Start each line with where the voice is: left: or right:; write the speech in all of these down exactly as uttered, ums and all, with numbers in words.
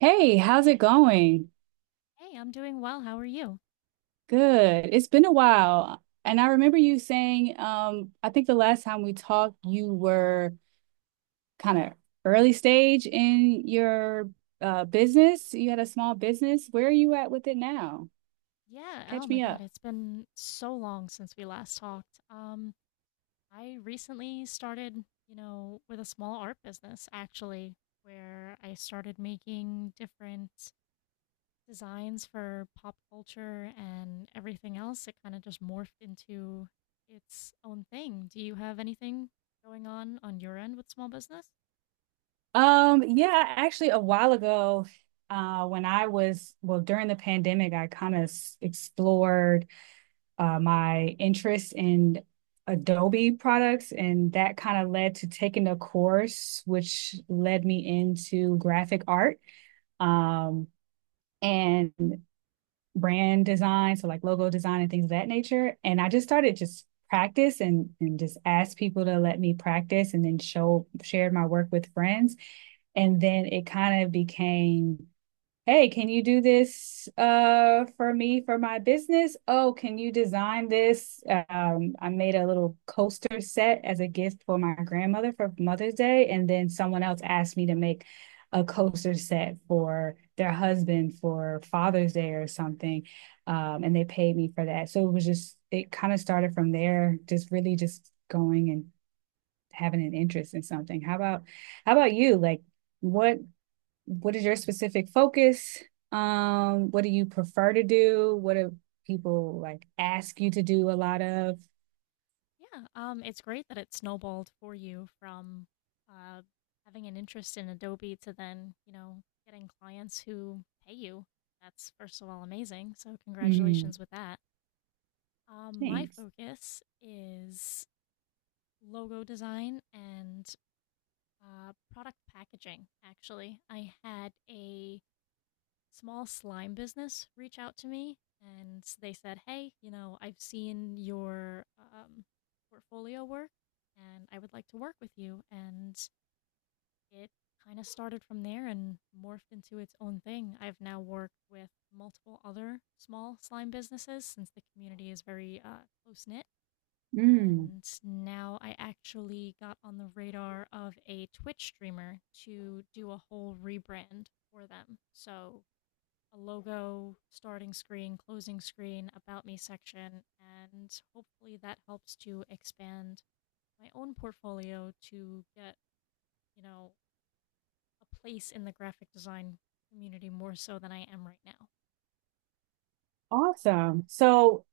right: Hey, how's it going?
left: Hey, I'm doing well. How are you?
right: Good. It's been a while. And I remember you saying, um, I think the last time we talked, you were kind of early stage in your uh, business. You had a small business. Where are you at with it now?
left: Yeah, oh
right: Catch
left: my
right: me
left: God,
right: up.
left: it's been so long since we last talked. Um, I recently started, you know, with a small art business actually, where I started making different designs for pop culture and everything else. It kind of just morphed into its own thing. Do you have anything going on on your end with small business?
right: Um, yeah, actually, a while ago, uh, when I was, well, during the pandemic, I kind of explored. Uh, my interest in Adobe products, and that kind of led to taking a course, which led me into graphic art um, and brand design, so like logo design and things of that nature. And I just started just practice and and just asked people to let me practice, and then show shared my work with friends, and then it kind of became, hey, can you do this uh for me for my business? Oh, can you design this? Um, I made a little coaster set as a gift for my grandmother for Mother's Day, and then someone else asked me to make a coaster set for their husband for Father's Day or something. Um, and they paid me for that. So it was just it kind of started from there, just really just going and having an interest in something. How about how about you? Like what what is your specific focus? Um, what do you prefer to do? What do people like ask you to do a lot of?
left: Yeah, um, it's great that it snowballed for you from uh, having an interest in Adobe to then, you know, getting clients who pay you. That's, first of all, amazing. So
right: Mm,
left: congratulations with that. Um, my
right: thanks.
left: focus is logo design and uh, product packaging. Actually, I had a small slime business reach out to me and they said, "Hey, you know, I've seen your um, portfolio work, and I would like to work with you." And it kind of started from there and morphed into its own thing. I've now worked with multiple other small slime businesses since the community is very uh, close knit.
right: Mm,
left: And now I actually got on the radar of a Twitch streamer to do a whole rebrand for them. So a logo, starting screen, closing screen, about me section, and hopefully that helps to expand my own portfolio to get, you know, a place in the graphic design community more so than I am right now.
right: awesome. So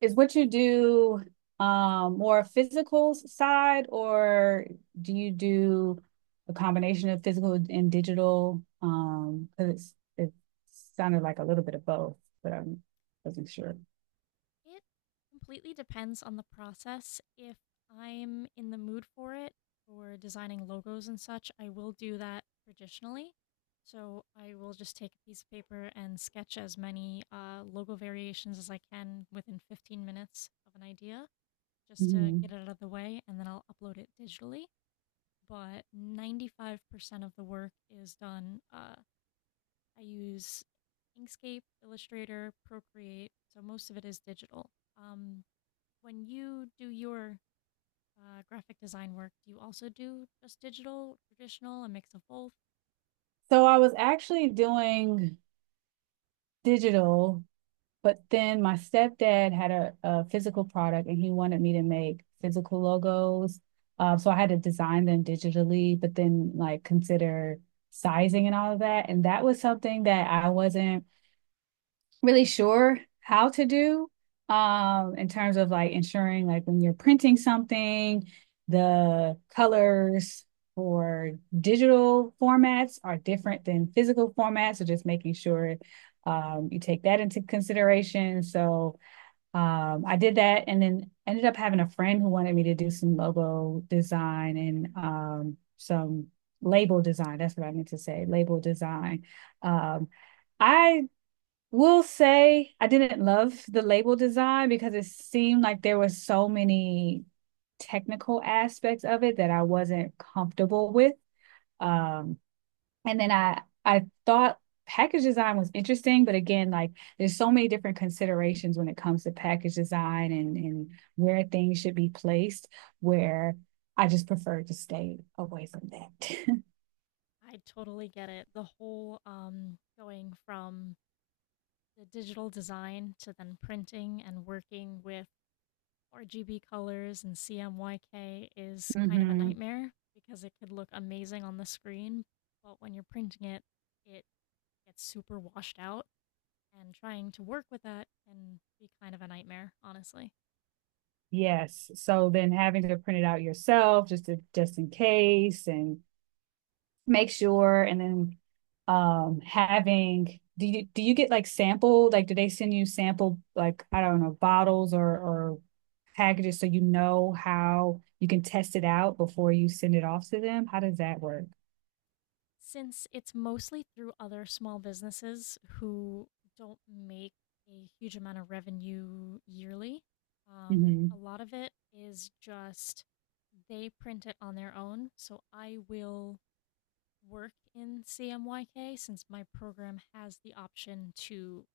right: is what you do um more physical side or do you do a combination of physical and digital? Um, because it's it sounded like a little bit of both, but I wasn't sure.
left: It completely depends on the process. If I'm in the mood for it, for designing logos and such, I will do that traditionally. So I will just take a piece of paper and sketch as many uh, logo variations as I can within fifteen minutes of an idea just to get
right: Mhm.
left: it out of the way, and then I'll upload it digitally. But ninety-five percent of the work is done. Uh, I use Inkscape, Illustrator, Procreate, so most of it is digital. Um, when you do your uh, graphic design work, do you also do just digital, traditional, a mix of both?
right: So I was actually doing digital, but then my stepdad had a, a physical product and he wanted me to make physical logos. Uh, so I had to design them digitally, but then like consider sizing and all of that. And that was something that I wasn't really sure how to do, um, in terms of like ensuring like when you're printing something, the colors for digital formats are different than physical formats. So just making sure, um, you take that into consideration. So, um, I did that and then ended up having a friend who wanted me to do some logo design and, um, some label design. That's what I meant to say, label design. Um, I will say I didn't love the label design because it seemed like there were so many technical aspects of it that I wasn't comfortable with. Um, and then I I thought package design was interesting, but again, like there's so many different considerations when it comes to package design and and where things should be placed, where I just prefer to stay away from that.
left: I totally get it. The whole um, going from the digital design to then printing and working with R G B colors and C M Y K is kind of a
right: hmm.
left: nightmare because it could look amazing on the screen, but when you're printing it, it gets super washed out, and trying to work with that can be kind of a nightmare, honestly.
right: Yes. So then having to print it out yourself just to, just in case and make sure and then um having, do you do you get like sample, like do they send you sample, like I don't know, bottles or or packages so you know how you can test it out before you send it off to them? How does that work?
left: Since it's mostly through other small businesses who don't make a huge amount of revenue yearly, um, a
right: Hmm.
left: lot of it is just they print it on their own. So I will work in C M Y K since my program has the option to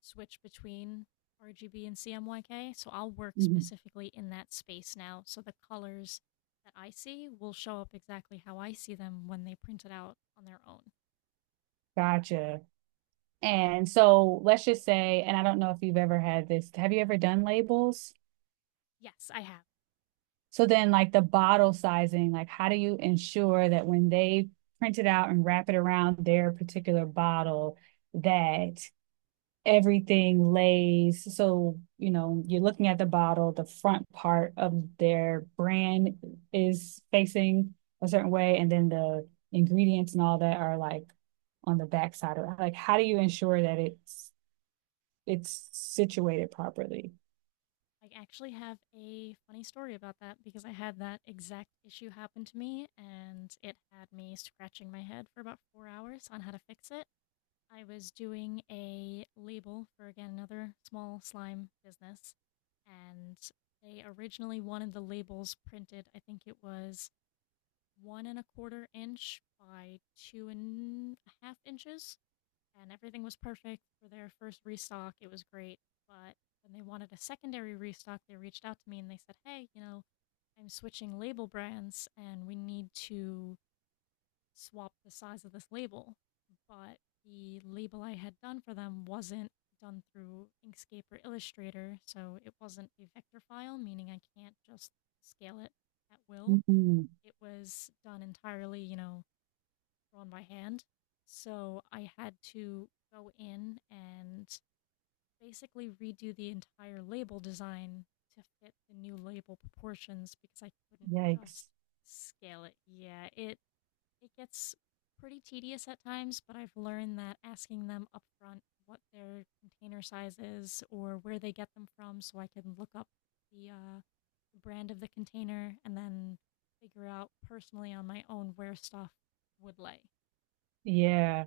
left: switch between R G B and C M Y K. So I'll work
right: Hmm.
left: specifically in that space now. So the colors that I see will show up exactly how I see them when they print it out on their own.
right: Gotcha. And so let's just say, and I don't know if you've ever had this. Have you ever done labels?
left: Yes, I have.
right: So then like the bottle sizing, like how do you ensure that when they print it out and wrap it around their particular bottle that everything lays so you know you're looking at the bottle, the front part of their brand is facing a certain way, and then the ingredients and all that are like on the back side of it, like how do you ensure that it's it's situated properly?
left: I actually have a funny story about that because I had that exact issue happen to me and it had me scratching my head for about four hours on how to fix it. I was doing a label for, again, another small slime business, and they originally wanted the labels printed. I think it was one and a quarter inch by two and a half inches, and everything was perfect for their first restock. It was great, but when they wanted a secondary restock, they reached out to me and they said, "Hey, you know, I'm switching label brands, and we need to swap the size of this label, but the label I had done for them wasn't done through Inkscape or Illustrator, so it wasn't a vector file, meaning I can't just scale it at will.
right: Mm-hmm.
left: It was done entirely, you know, drawn by hand. So I had to go in and basically redo the entire label design to fit the new label proportions because I couldn't just
right: Yikes.
left: scale it." Yeah, it it gets pretty tedious at times, but I've learned that asking them upfront what their container size is or where they get them from, so I can look up the uh, brand of the container and then figure out personally on my own where stuff would lay.
right: Yeah.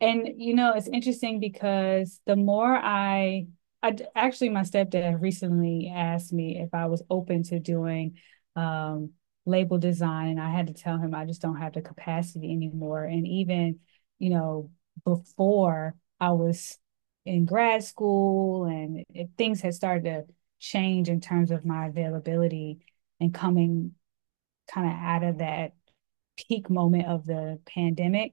right: And you know, it's interesting because the more I, I actually my stepdad recently asked me if I was open to doing um label design, and I had to tell him I just don't have the capacity anymore. And even, you know, before I was in grad school and if things had started to change in terms of my availability and coming kind of out of that peak moment of the pandemic,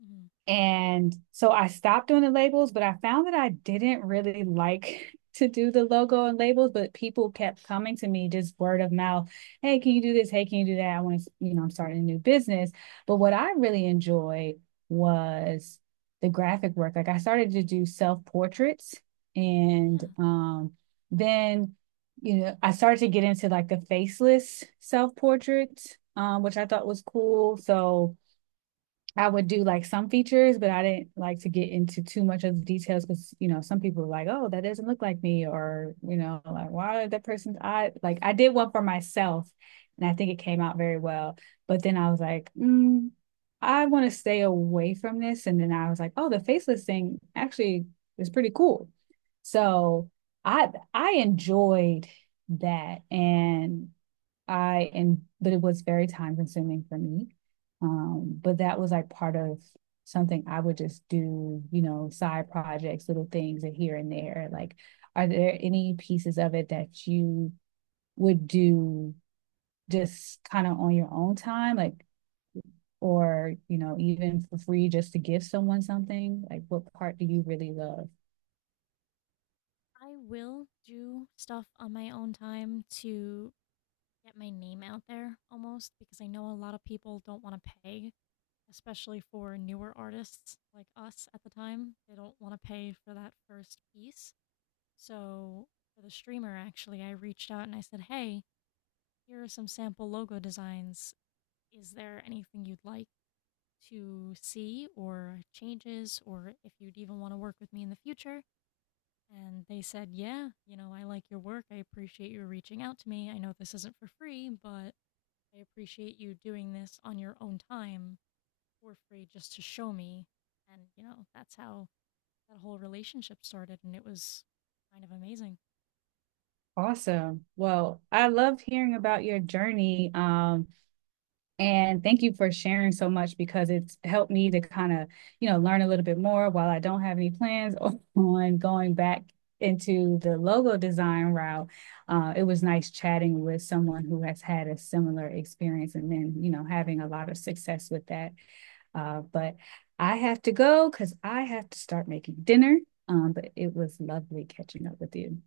left: Hmm.
right: and so I stopped doing the labels, but I found that I didn't really like to do the logo and labels, but people kept coming to me just word of mouth. Hey, can you do this? Hey, can you do that? I want to, you know, I'm starting a new business. But what I really enjoyed was the graphic work. Like I started to do self portraits and,
left: Yeah.
right: um, then, you know, I started to get into like the faceless self portraits, um, which I thought was cool. So, I would do like some features, but I didn't like to get into too much of the details because you know some people were like, "Oh, that doesn't look like me," or you know, like, "Why did that person's eye?" Like I did one for myself, and I think it came out very well. But then I was like, mm, "I want to stay away from this," and then I was like, "Oh, the faceless thing actually is pretty cool."
left: Mm.
right: So I I enjoyed that, and I and but it was very time consuming for me. Um, but that was like part of something I would just do, you know, side projects, little things here and there. Like, are there any pieces of it that you would do just kind of on your own time, like, or you know, even for free, just to give someone something? Like, what part do you really love?
left: I will do stuff on my own time to get my name out there almost, because I know a lot of people don't want to pay, especially for newer artists like us at the time. They don't want to pay for that first piece. So, for the streamer, actually, I reached out and I said, "Hey, here are some sample logo designs. Is there anything you'd like to see or changes, or if you'd even want to work with me in the future?" And they said, "Yeah, you know, I like your work. I appreciate you reaching out to me. I know this isn't for free, but I appreciate you doing this on your own time for free just to show me." And, you know, that's how that whole relationship started. And it was kind of amazing.
right: Awesome. Well, I love hearing about your journey. Um, And thank you for sharing so much because it's helped me to kind of, you know, learn a little bit more while I don't have any plans on going back into the logo design route. Uh, it was nice chatting with someone who has had a similar experience and then, you know, having a lot of success with that. Uh, but I have to go because I have to start making dinner. Um, but it was lovely catching up with you.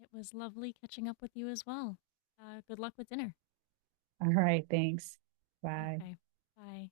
left: It was lovely catching up with you as well. Uh, good luck with dinner.
right: All right. Thanks. Bye.
left: Okay. Bye.